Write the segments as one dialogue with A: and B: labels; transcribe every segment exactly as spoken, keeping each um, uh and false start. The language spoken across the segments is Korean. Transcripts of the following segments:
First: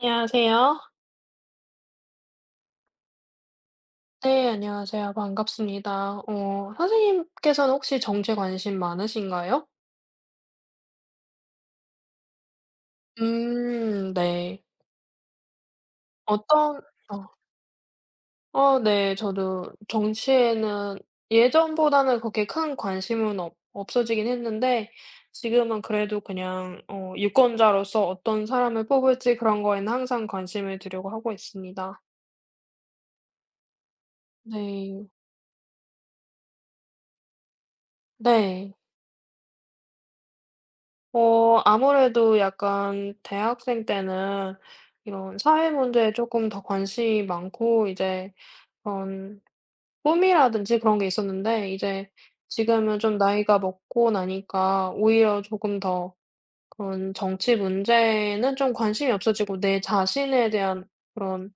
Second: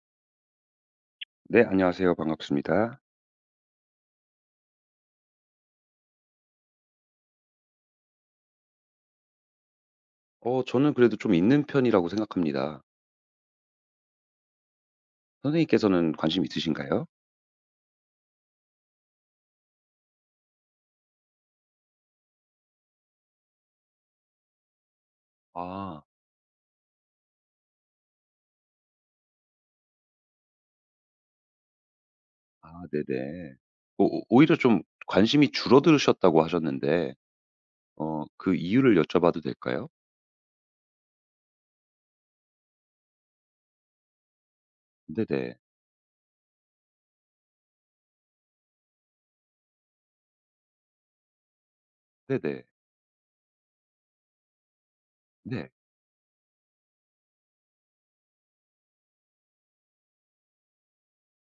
A: 안녕하세요.
B: 네, 안녕하세요. 반갑습니다.
A: 네, 안녕하세요. 반갑습니다. 어 선생님께서는 혹시 정치에 관심 많으신가요?
B: 어 저는 그래도 좀 있는 편이라고 생각합니다.
A: 음, 네.
B: 선생님께서는 관심
A: 어떤
B: 있으신가요?
A: 어 어 네, 저도 정치에는 예전보다는 그렇게 큰 관심은 없 없어지긴 했는데, 지금은
B: 아.
A: 그래도 그냥 어 유권자로서 어떤 사람을 뽑을지 그런 거에는 항상 관심을 두려고 하고 있습니다.
B: 아 네네. 오 오히려 좀
A: 네.
B: 관심이 줄어드셨다고 하셨는데 어 그
A: 네.
B: 이유를 여쭤봐도 될까요?
A: 어 아무래도 약간 대학생 때는 이런
B: 네네.
A: 사회 문제에 조금 더 관심이 많고 이제 그런 꿈이라든지 그런 게 있었는데, 이제
B: 네네.
A: 지금은 좀 나이가 먹고 나니까 오히려
B: 네.
A: 조금 더 그런 정치 문제는 좀 관심이 없어지고 내 자신에 대한 그런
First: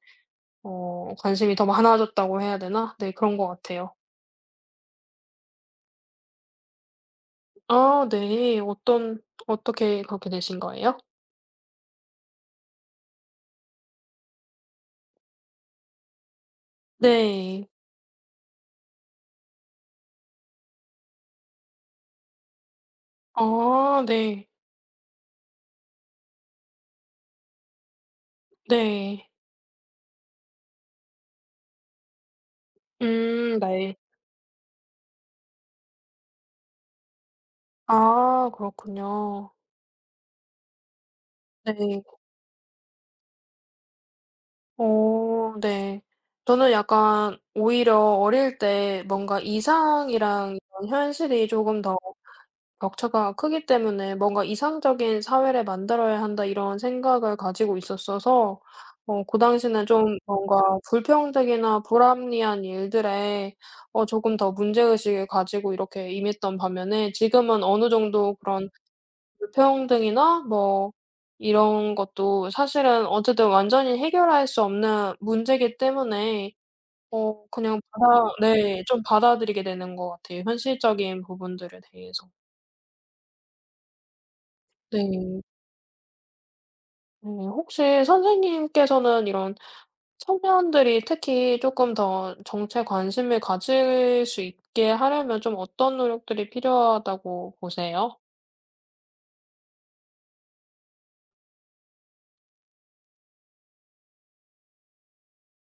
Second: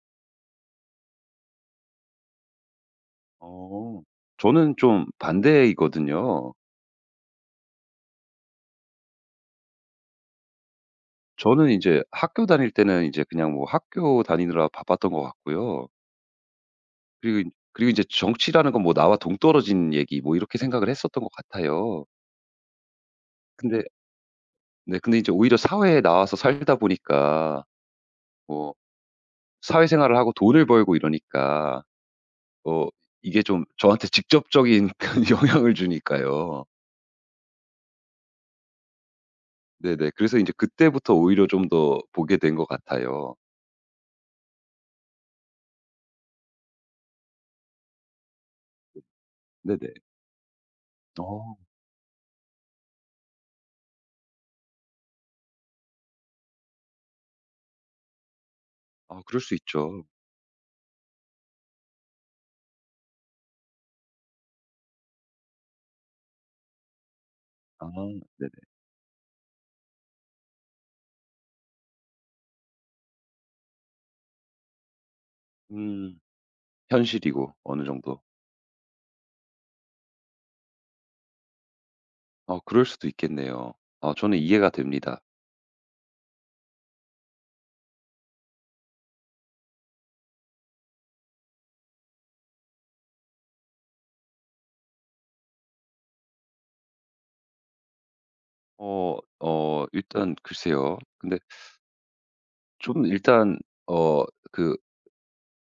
A: 어 관심이 더 많아졌다고 해야 되나? 네, 그런 것 같아요.
B: 어. 저는 좀 반대이거든요.
A: 아, 네. 어떤 어떻게 그렇게 되신 거예요?
B: 저는 이제 학교 다닐 때는 이제 그냥 뭐 학교 다니느라 바빴던 것 같고요. 그리고
A: 네.
B: 그리고 이제 정치라는 건 뭐 나와 동떨어진 얘기 뭐 이렇게 생각을 했었던 것 같아요. 근데
A: 아, 네.
B: 네. 근데 이제 오히려 사회에 나와서 살다 보니까 뭐
A: 네.
B: 사회생활을 하고 돈을 벌고 이러니까 어 이게
A: 음,
B: 좀
A: 네.
B: 저한테 직접적인 영향을 주니까요.
A: 아, 그렇군요.
B: 네네. 그래서 이제 그때부터 오히려 좀 더
A: 네.
B: 보게 된 것 같아요.
A: 어, 네. 저는 약간 오히려 어릴 때 뭔가
B: 네네.
A: 이상이랑 이런 현실이
B: 어.
A: 조금 더 격차가 크기 때문에 뭔가 '이상적인 사회를 만들어야 한다.' 이런 생각을 가지고 있었어서,
B: 아
A: 어 그
B: 그럴 수
A: 당시는
B: 있죠.
A: 좀 뭔가 불평등이나 불합리한 일들에 어 조금 더 문제의식을 가지고 이렇게 임했던 반면에, 지금은
B: 아
A: 어느 정도
B: 네네.
A: 그런 불평등이나 뭐 이런 것도 사실은 어쨌든 완전히 해결할 수 없는 문제이기
B: 음.
A: 때문에 어
B: 현실이고
A: 그냥
B: 어느 정도.
A: 받아 네, 좀 받아들이게 되는 것 같아요, 현실적인 부분들에 대해서.
B: 아 그럴 수도 있겠네요. 아 저는 이해가 됩니다.
A: 네. 네. 혹시 선생님께서는 이런, 청년들이 특히 조금 더 정치에 관심을 가질 수 있게 하려면 좀 어떤 노력들이 필요하다고 보세요?
B: 어 어 일단 글쎄요. 근데 좀 일단 어 그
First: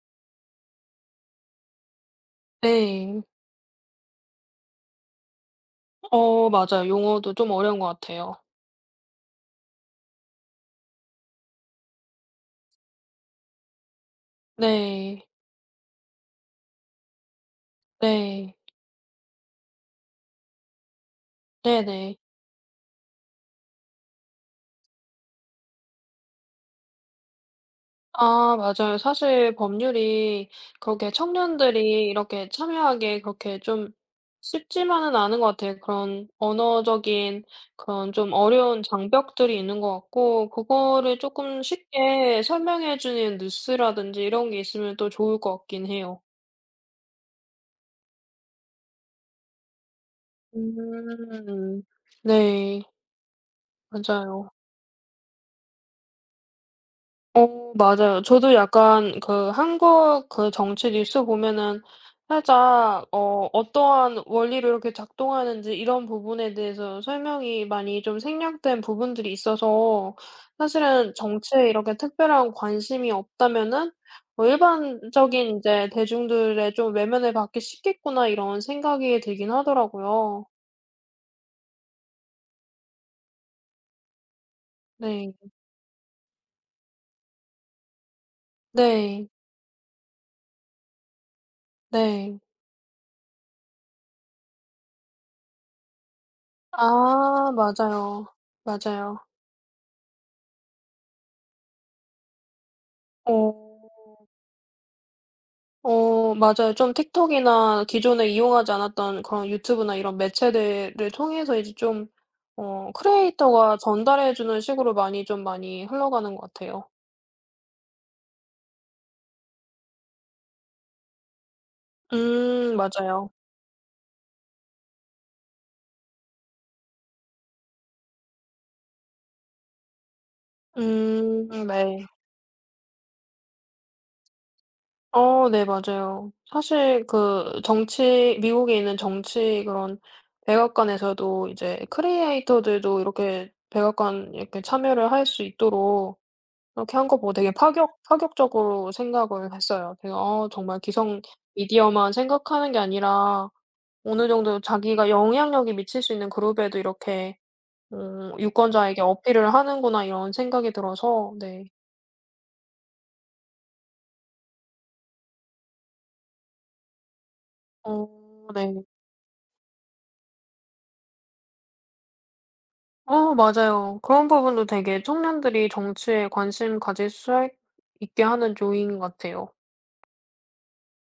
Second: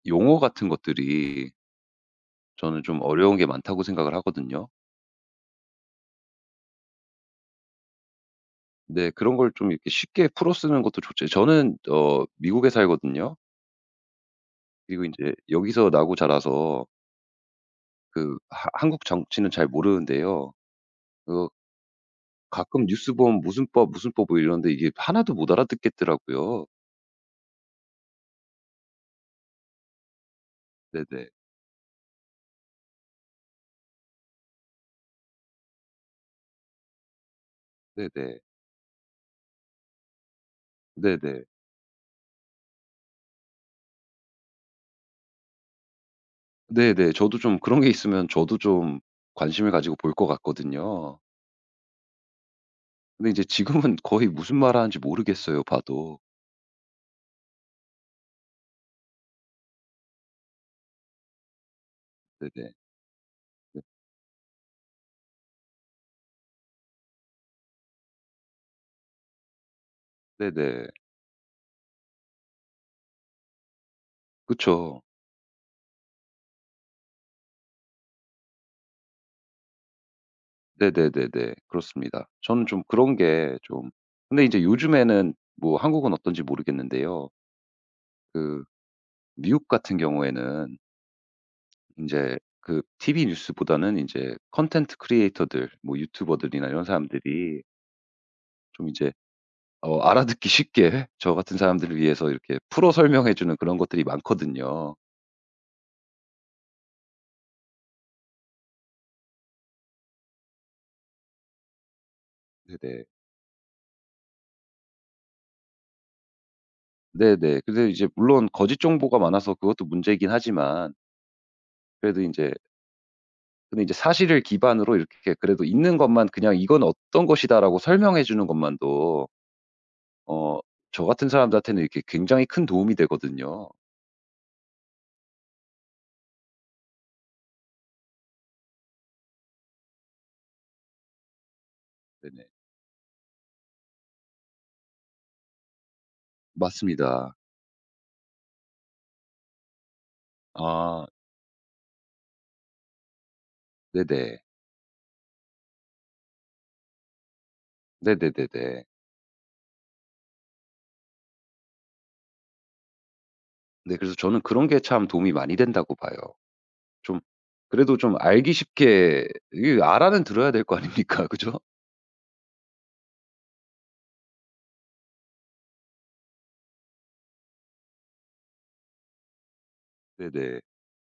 B: 용어 같은 것들이 저는 좀
A: 네.
B: 어려운 게 많다고 생각을 하거든요.
A: 어, 맞아요, 용어도 좀 어려운 것 같아요.
B: 근데 그런 걸 좀 이렇게 쉽게 풀어 쓰는 것도 좋죠. 저는 어 미국에 살거든요. 그리고
A: 네.
B: 인제 여기서 나고 자라서 그
A: 네.
B: 하 한국 정치는 잘 모르는데요. 그
A: 네네.
B: 가끔 뉴스 보면 무슨 법, 무슨 법 뭐 이러는데 이게 하나도 못 알아듣겠더라고요.
A: 아, 맞아요. 사실 법률이 그렇게
B: 네네.
A: 청년들이 이렇게 참여하기에 그렇게 좀 쉽지만은 않은 것 같아요. 그런 언어적인, 그런 좀
B: 네네.
A: 어려운 장벽들이 있는 것 같고, 그거를
B: 네네.
A: 조금 쉽게 설명해 주는 뉴스라든지 이런 게 있으면 또 좋을 것 같긴 해요.
B: 네네. 저도 좀 그런 게 있으면 저도 좀 관심을 가지고 볼 것 같거든요.
A: 음. 네.
B: 근데 이제 지금은 거의
A: 맞아요.
B: 무슨 말하는지 모르겠어요, 봐도.
A: 어, 맞아요, 저도 약간 그 한국 그 정치 뉴스 보면은
B: 네네.
A: 살짝 어
B: 네.
A: 어떠한 원리로 이렇게 작동하는지 이런 부분에 대해서 설명이 많이 좀 생략된 부분들이 있어서,
B: 네네.
A: 사실은 정치에 이렇게 특별한 관심이 없다면은 뭐
B: 그쵸.
A: '일반적인 이제 대중들의 좀 외면을 받기 쉽겠구나.' 이런 생각이 들긴 하더라고요.
B: 네네네네. 그렇습니다. 저는 좀 그런 게 좀 근데 이제 요즘에는
A: 네.
B: 뭐 한국은 어떤지 모르겠는데요. 그
A: 네.
B: 미국 같은 경우에는 인제
A: 네.
B: 그 티브이 뉴스보다는 인제 콘텐츠 크리에이터들 뭐 유튜버들이나 이런
A: 아,
B: 사람들이
A: 맞아요.
B: 좀 이제
A: 맞아요.
B: 어 알아듣기 쉽게 저 같은 사람들을 위해서 이렇게 풀어
A: 어.
B: 설명해 주는 그런 것들이 많거든요.
A: 어, 맞아요, 좀 틱톡이나 기존에 이용하지 않았던 그런 유튜브나 이런 매체들을 통해서 이제 좀 어
B: 네네.
A: 크리에이터가 전달해 주는 식으로 많이 좀 많이 흘러가는 것 같아요.
B: 네네. 근데 이제 물론 거짓 정보가 많아서 그것도 문제이긴 하지만 그래도 인제
A: 음, 맞아요.
B: 근데 이제 사실을 기반으로 이렇게 그래도 있는 것만 그냥 "이건 어떤 것이다."라고 설명해 주는 것만도 어 저 같은
A: 음,
B: 사람들한테는 이렇게
A: 네.
B: 굉장히 큰 도움이 되거든요.
A: 어, 네, 맞아요. 사실 그 정치 미국에 있는 정치 그런 백악관에서도 이제
B: 네네.
A: 크리에이터들도 이렇게 백악관 이렇게 참여를 할 수 있도록 그렇게 한 거 보고
B: 맞습니다.
A: 되게 파격 파격적으로 생각을 했어요. 제가 '어 정말
B: 아
A: 기성 미디어만 생각하는 게 아니라 어느
B: 네네.
A: 정도 자기가 영향력이 미칠 수 있는 그룹에도 이렇게 음,
B: 네네네네.
A: 유권자에게 어필을 하는구나.' 이런 생각이 들어서 네.
B: 네 그래서 저는 그런 게 참 도움이 많이 된다고 봐요. 좀 그래도
A: 어,
B: 좀 알기
A: 네.
B: 쉽게 이게 알아는 들어야 될 거 아닙니까? 그죠?
A: 어, 맞아요, 그런 부분도 되게 청년들이 정치에 관심 가질 수 있- 있게 하는 요인 같아요.
B: 네네.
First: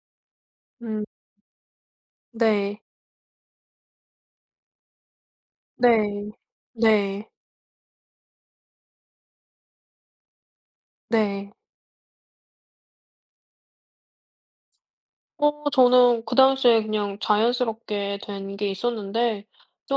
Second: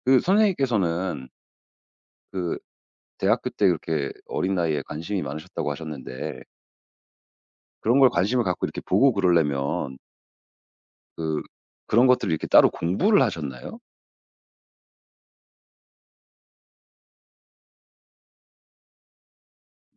B: 그
A: 음.
B: 선생님께서는 그
A: 네.
B: 대학교 때 그렇게 어린 나이에 관심이 많으셨다고
A: 네.
B: 하셨는데
A: 네.
B: 그런 걸 관심을 갖고 이렇게 보고 그러려면 그
A: 네.
B: 그런 것들을 이렇게 따로 공부를 하셨나요?
A: 어 저는 그 당시에 그냥 자연스럽게 된 게 있었는데,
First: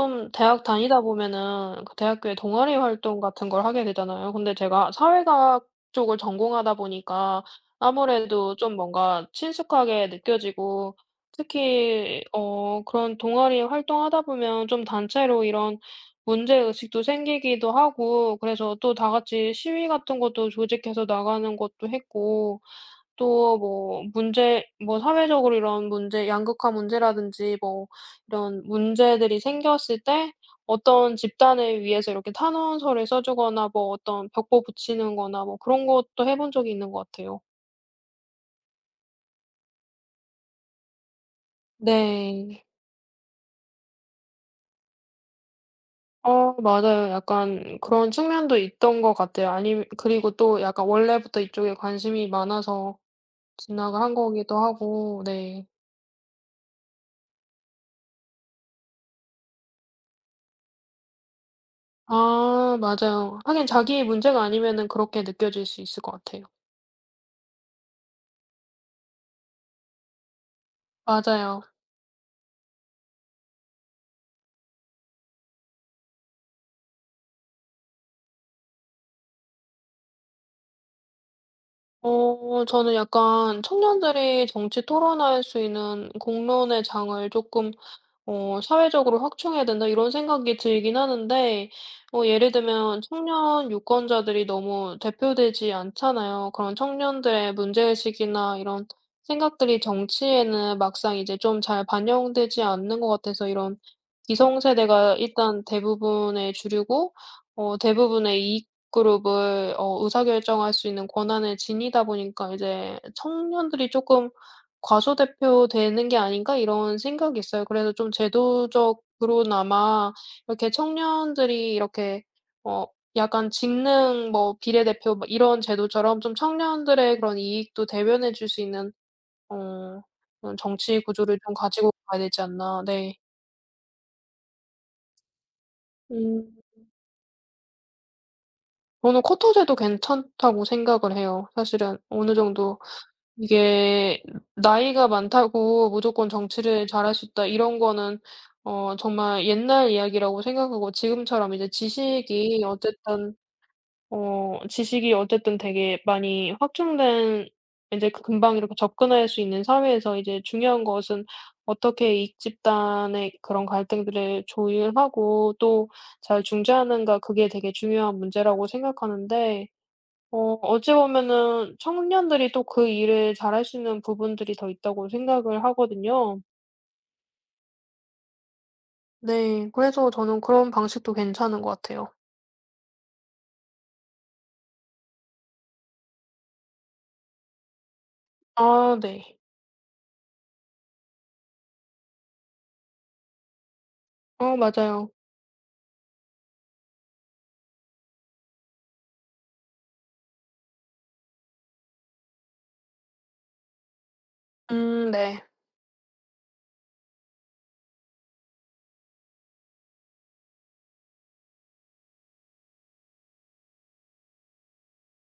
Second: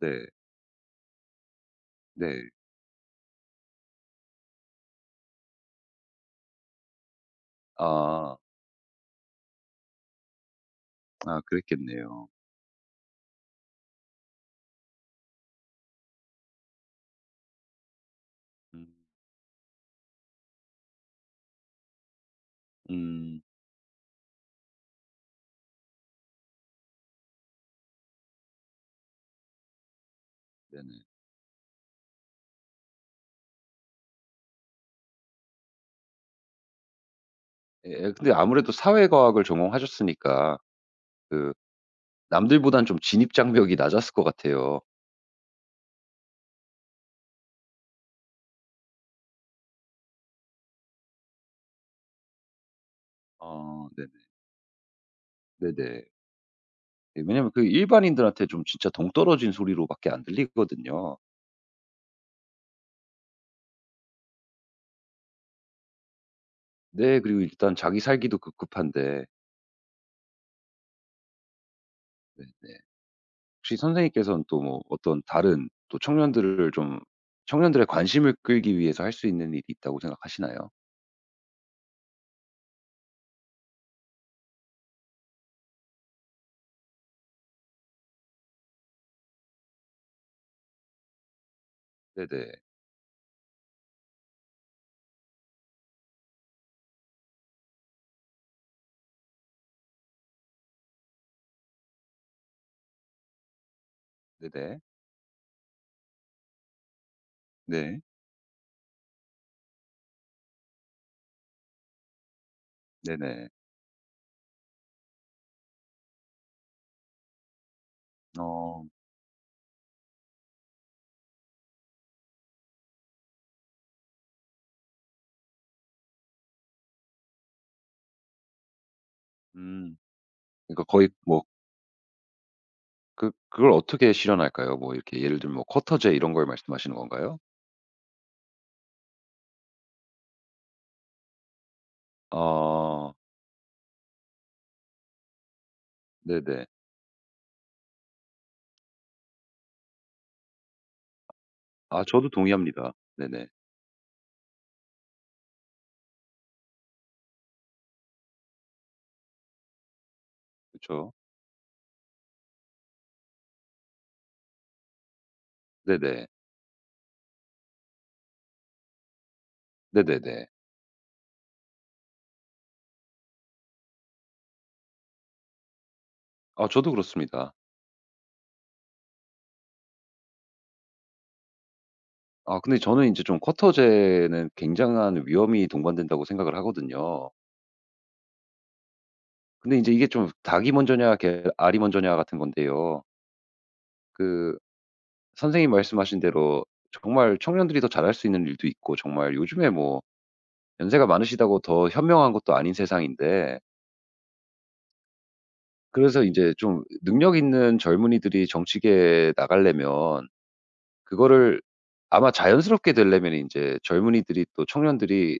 B: 네.
A: 대학 다니다 보면은 그 대학교에
B: 네.
A: 동아리 활동 같은 걸 하게 되잖아요. 근데 제가 사회과학 쪽을 전공하다 보니까
B: 아.
A: 아무래도 좀 뭔가 친숙하게 느껴지고,
B: 아
A: 특히
B: 그랬겠네요.
A: 어 그런 동아리 활동하다 보면 좀 단체로 이런 문제의식도 생기기도 하고, 그래서
B: 음.
A: 또 다 같이 시위 같은 것도 조직해서 나가는 것도 했고,
B: 음.
A: 또 뭐 문제, 뭐 사회적으로 이런 문제, 양극화 문제라든지 뭐 이런 문제들이 생겼을 때
B: 네네.
A: 어떤 집단을 위해서 이렇게 탄원서를 써 주거나 뭐 어떤 벽보 붙이는 거나 뭐 그런 것도 해본 적이 있는 것 같아요.
B: 예예. 근데 아무래도 사회과학을 전공하셨으니까 그
A: 네.
B: 남들보단 좀 진입 장벽이 낮았을 것 같아요.
A: 어, 맞아요, 약간 그런 측면도 있던 것 같아요. 아님 그리고 또 약간 원래부터 이쪽에 관심이 많아서
B: 어
A: 진학을
B: 네네.
A: 한 거기도 하고 네.
B: 네네. 예 왜냐면 그 일반인들한테 좀 진짜 동떨어진 소리로 밖에 안 들리거든요.
A: 아, 맞아요. 하긴 자기의 문제가 아니면은 그렇게 느껴질 수 있을 것 같아요.
B: 네. 그리고 일단 자기 살기도 급급한데.
A: 맞아요.
B: 네네. 혹시 선생님께서는 또 뭐 어떤 다른 또 청년들을 좀 청년들의 관심을 끌기 위해서 할 수 있는 일이 있다고 생각하시나요?
A: 어 저는 약간 청년들이 정치 토론할 수 있는 공론의 장을 조금 어 '사회적으로 확충해야 된다.' 이런 생각이 들긴 하는데, 어 예를
B: 네네.
A: 들면 청년 유권자들이 너무 대표되지 않잖아요. 그런 청년들의 문제의식이나 이런 생각들이 정치에는 막상 이제 좀 잘 반영되지 않는 것 같아서, 이런
B: 네네.
A: 기성세대가 일단 대부분의 주류고, 어
B: 네.
A: 대부분의 이익 그룹을 어 의사결정할 수 있는 권한을 지니다 보니까 이제
B: 네네.
A: 청년들이 조금 '과소대표 되는 게 아닌가?' 이런 생각이 있어요. 그래서 좀
B: 어.
A: 제도적으로나마 이렇게 청년들이 이렇게 어 약간 직능 뭐 비례대표 뭐 이런 제도처럼 좀 청년들의 그런 이익도 대변해 줄 수 있는
B: 음.
A: 어 그런
B: 그러니까
A: 정치
B: 거의
A: 구조를
B: 뭐
A: 좀 가지고 가야 되지 않나. 네.
B: 그 그걸 어떻게 실현할까요? 뭐 이렇게 예를 들면 뭐 쿼터제 이런 걸
A: 음
B: 말씀하시는 건가요?
A: 저는 쿼터제도 괜찮다고 생각을 해요 사실은. 어느 정도
B: 아.
A: 이게 나이가 많다고 무조건
B: 네네.
A: 정치를 잘할 수 있다 이런 거는 어 정말 옛날 이야기라고 생각하고, 지금처럼 이제
B: 아 저도
A: 지식이
B: 동의합니다.
A: 어쨌든
B: 네네.
A: 어 지식이 어쨌든 되게 많이 확장된, 이제 그 금방 이렇게 접근할 수 있는 사회에서 이제 중요한
B: 그쵸.
A: 것은 어떻게 이익 집단의 그런 갈등들을 조율하고 또
B: 네네.
A: 잘 중재하는가, 그게 되게 중요한 문제라고 생각하는데, 어
B: 네네네.
A: 어찌 보면은 청년들이 또 그 일을 잘할 수 있는 부분들이 더 있다고 생각을 하거든요.
B: 아 저도 그렇습니다.
A: 네, 그래서 저는 그런 방식도 괜찮은 것 같아요.
B: 아 근데 저는 인제 좀 쿼터제는 굉장한 위험이 동반된다고 생각을 하거든요.
A: 아, 네.
B: 근데 인제 이게 좀 닭이 먼저냐 개 알이 먼저냐 같은 건데요. 그
A: 어, 맞아요.
B: 선생님 말씀하신 대로 정말 청년들이 더 잘할 수 있는 일도 있고 정말 요즘에 뭐 연세가 많으시다고 더 현명한 것도 아닌 세상인데
A: 음, 네.
B: 그래서 인제 좀 능력 있는 젊은이들이 정치계에 나가려면 그거를 아마 자연스럽게 되려면 인제 젊은이들이 또 청년들이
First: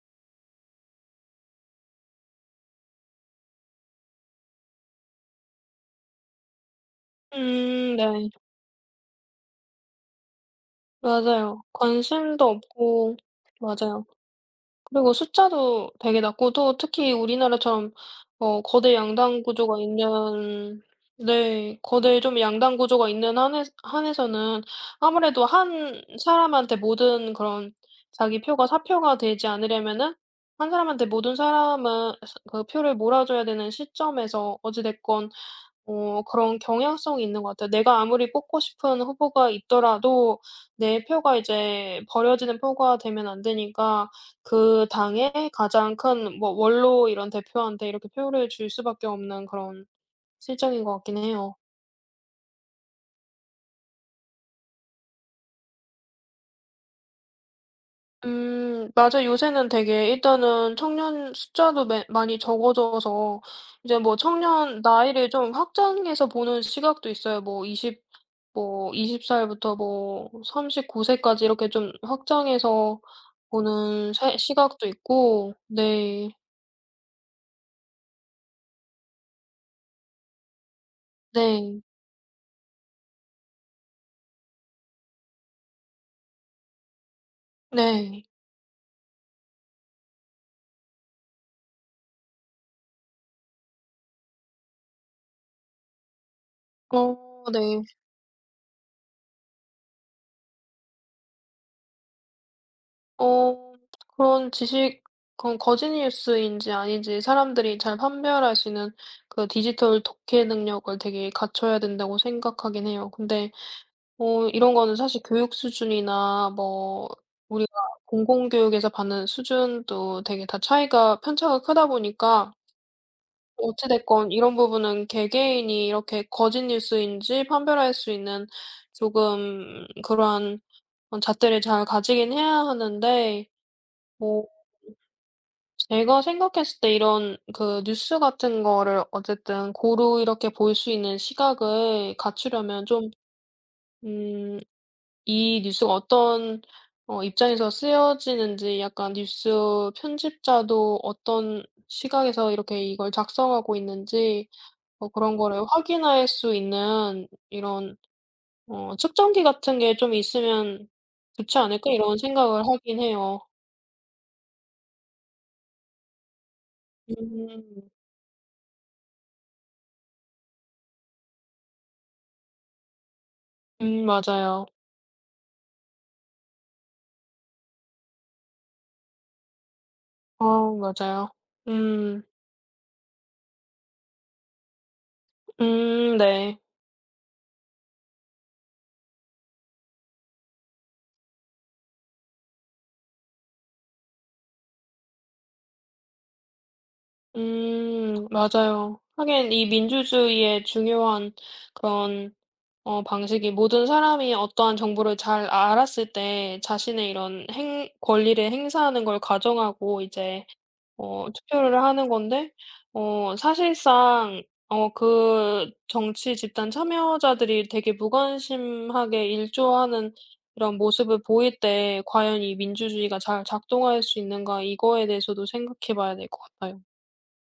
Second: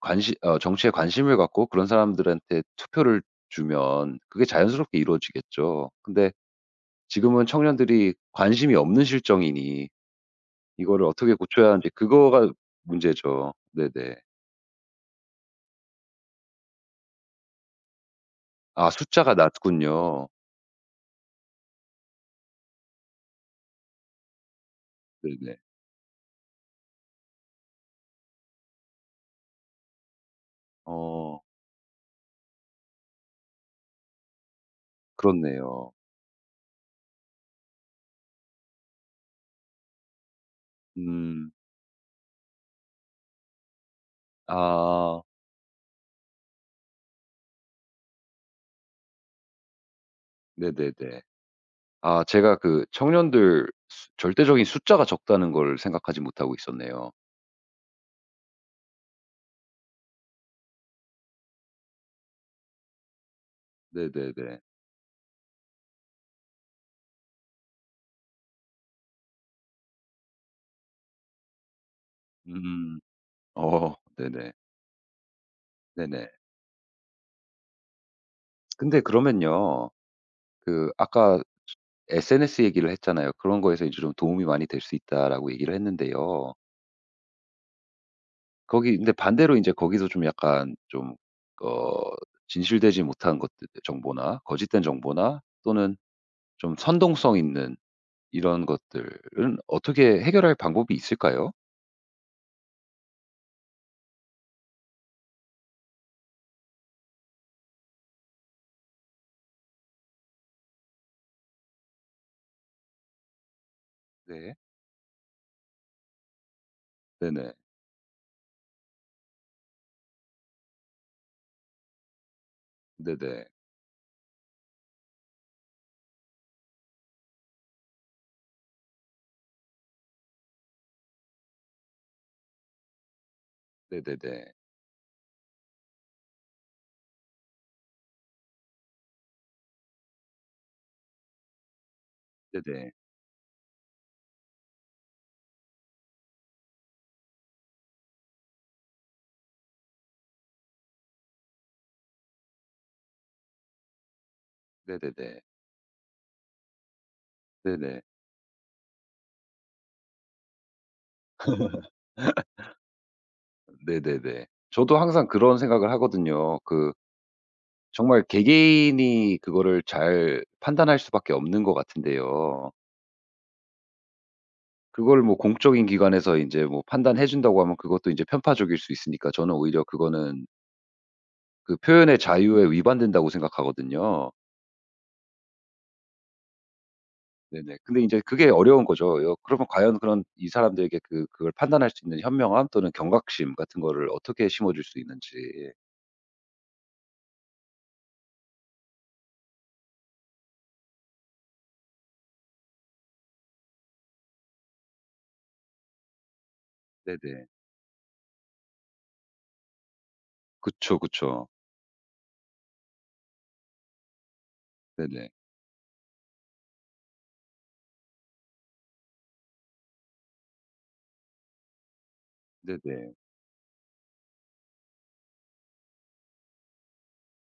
B: 관시 어 정치에 관심을 갖고 그런 사람들한테 투표를 주면 그게 자연스럽게 이루어지겠죠. 근데 지금은
A: 음,
B: 청년들이
A: 네.
B: 관심이 없는 실정이니 이거를 어떻게
A: 맞아요.
B: 고쳐야 하는지
A: 관심도
B: 그거가
A: 없고.
B: 문제죠.
A: 맞아요.
B: 네네.
A: 그리고 숫자도 되게 낮고, 또 특히 우리나라처럼 어
B: 아
A: 거대
B: 숫자가
A: 양당 구조가
B: 낮군요.
A: 있는. 네. 거대 좀 양당 구조가 있는 한에 한에서는 아무래도
B: 네네.
A: 한 사람한테 모든 그런, 자기 표가 사표가 되지 않으려면은, 한 사람한테 모든
B: 어
A: 사람은 그 표를 몰아줘야 되는 시점에서 어찌 됐건
B: 그렇네요.
A: 어 그런 경향성이 있는 것 같아요. 내가 아무리 뽑고 싶은 후보가 있더라도 내 표가
B: 음.
A: 이제 버려지는 표가 되면 안 되니까, 그
B: 아
A: 당의 가장 큰 뭐 원로 이런 대표한테 이렇게 표를 줄 수밖에 없는 그런 실정인 것 같긴
B: 네네네.
A: 해요.
B: 아 제가 그 청년들 수 절대적인 숫자가 적다는 걸 생각하지 못하고 있었네요.
A: 음, 맞아 요. 새는 되게 일단은 청년 숫자도 매 많이 적어져서, 이제 뭐
B: 네네네.
A: 청년 나이를 좀 확장해서 보는 시각도 있어요. 뭐20, 뭐 스무 살부터 뭐 삼십구 세까지 이렇게 좀
B: 음.
A: 확장해서
B: 어
A: 보는 세
B: 네네.
A: 시각도 있고 네.
B: 네네. 근데 그러면요. 그 아까
A: 네.
B: 에스엔에스 얘기를 했잖아요. 그런 거에서 이제 좀 도움이 많이 될 수 있다라고 얘기를 했는데요.
A: 네.
B: 거기 근데 반대로 이제 거기서 좀 약간 좀 어 진실되지 못한 것들 정보나 거짓된 정보나 또는 좀
A: 어,
B: 선동성 있는
A: 네.
B: 이런 것들은 어떻게 해결할 방법이 있을까요?
A: 어 그런 지식 그런 거짓 뉴스인지 아닌지 사람들이 잘 판별할 수 있는 그 디지털 독해 능력을 되게 갖춰야 된다고 생각하긴 해요. 근데 어
B: 네.
A: 이런 거는 사실 교육 수준이나 뭐
B: 네네.
A: 우리가 공공교육에서 받는 수준도 되게 다 차이가 편차가 크다 보니까,
B: 네네.
A: 어찌 됐건 이런 부분은 개개인이 이렇게 거짓 뉴스인지 판별할 수 있는 조금 그러한 어 잣대를 잘 가지긴 해야 하는데, 뭐
B: 네네네.
A: 제가 생각했을 때 이런 그 뉴스 같은 거를 어쨌든 고루 이렇게 볼 수 있는 시각을 갖추려면
B: 네네.
A: 좀, 음 이 뉴스가 어떤 어 입장에서 쓰여지는지, 약간 뉴스 편집자도 어떤 시각에서 이렇게 이걸 작성하고 있는지, 뭐 그런
B: 네네네.
A: 거를 확인할 수 있는 이런
B: 네네.
A: 어 '측정기 같은 게 좀 있으면 좋지 않을까?' 이런 생각을 하긴 해요.
B: 네네네. 저도 항상 그런 생각을 하거든요. 그
A: 음.
B: 정말 개개인이 그거를 잘 판단할 수밖에 없는 것 같은데요.
A: 음, 맞아요.
B: 그걸 뭐 공적인 기관에서 인제 뭐 판단해 준다고 하면 그것도 인제 편파적일 수 있으니까 저는 오히려
A: 아,
B: 그거는
A: 맞아요.
B: 그 표현의
A: 음.
B: 자유에 위반된다고 생각하거든요.
A: 음, 네.
B: 네네. 근데 인제 그게 어려운 거죠. 여 그러면 과연 그런 이 사람들에게 그 그걸 판단할 수 있는 현명함 또는 경각심 같은 거를 어떻게 심어줄 수 있는지.
A: 음, 맞아요. 하긴 이 민주주의의 중요한 그런 어 방식이, 모든 사람이 어떠한 정보를 잘 알았을 때 자신의 이런
B: 네네.
A: 행 권리를 행사하는 걸 가정하고 이제
B: 그쵸,
A: 어
B: 그쵸.
A: 투표를 하는 건데, 어 사실상 어
B: 네네.
A: 그 정치 집단 참여자들이 되게 무관심하게 일조하는 이런 모습을 보일 때 '과연 이
B: 네네.
A: 민주주의가 잘 작동할 수 있는가.' 이거에 대해서도 생각해 봐야 될 것 같아요.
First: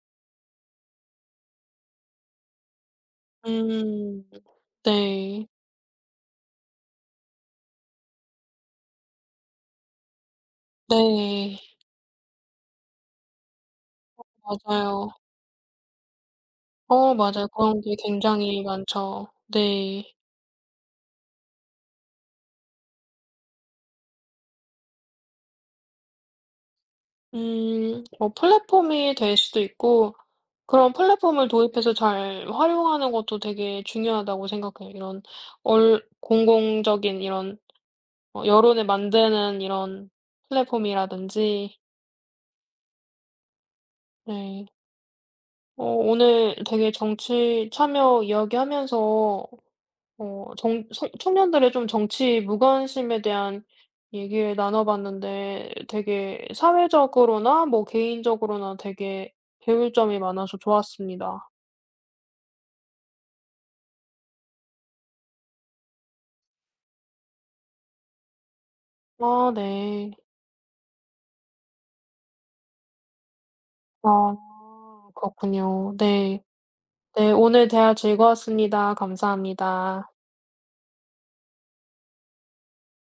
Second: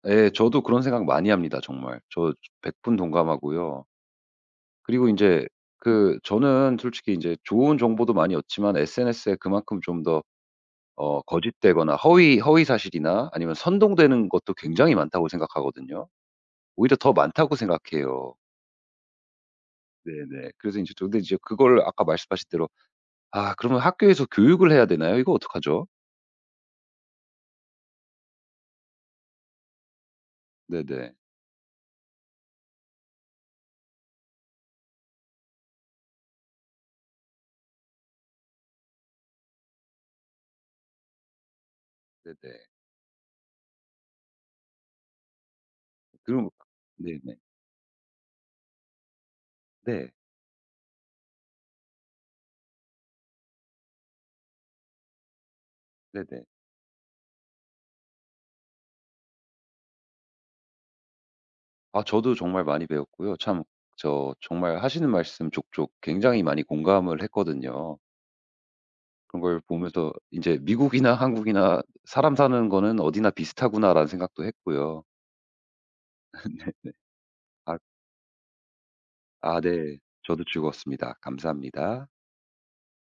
B: 예. 저도 그런 생각 많이 합니다 정말. 저 백분 동감하고요.
A: 음.
B: 그리고 인제
A: 네.
B: 그 저는 솔직히 인제 좋은 정보도 많이 얻지만 에스엔에스에 그만큼 좀더 어
A: 네.
B: 거짓되거나 허위 허위 사실이나 아니면 선동되는 것도 굉장히
A: 맞아요.
B: 많다고 생각하거든요. 오히려 더
A: 어, 맞아요,
B: 많다고
A: 그런 게
B: 생각해요.
A: 굉장히 많죠. 네.
B: 네네. 그래서 이제저 근데 이제 그걸 아까 말씀하신 대로 '아 그러면 학교에서 교육을 해야 되나요? 이거 어떡하죠?'
A: 음 뭐 플랫폼이 될 수도 있고, 그런
B: 네네.
A: 플랫폼을 도입해서 잘 활용하는 것도 되게 중요하다고 생각해요. 이런 얼 공공적인 이런 어 여론을 만드는 이런 플랫폼이라든지.
B: 네네.
A: 네. 어
B: 그럼
A: 오늘 되게
B: 네네.
A: 정치 참여 이야기하면서
B: 네.
A: 어 정 청 청년들의 좀 정치 무관심에 대한 얘기를 나눠봤는데,
B: 네네.
A: 되게 사회적으로나 뭐 개인적으로나 되게 배울 점이 많아서 좋았습니다.
B: 아 저도 정말 많이 배웠고요. 참 저 정말 하시는 말씀 족족 굉장히 많이 공감을 했거든요. 그런
A: 아,
B: 걸
A: 네.
B: 보면서 이제 '미국이나 한국이나 사람 사는 거는 어디나 비슷하구나.'라는
A: 아,
B: 생각도 했고요.
A: 그렇군요. 네. 네, 오늘 대화
B: 아
A: 즐거웠습니다.
B: 아 네.
A: 감사합니다.
B: 저도 즐거웠습니다. 감사합니다.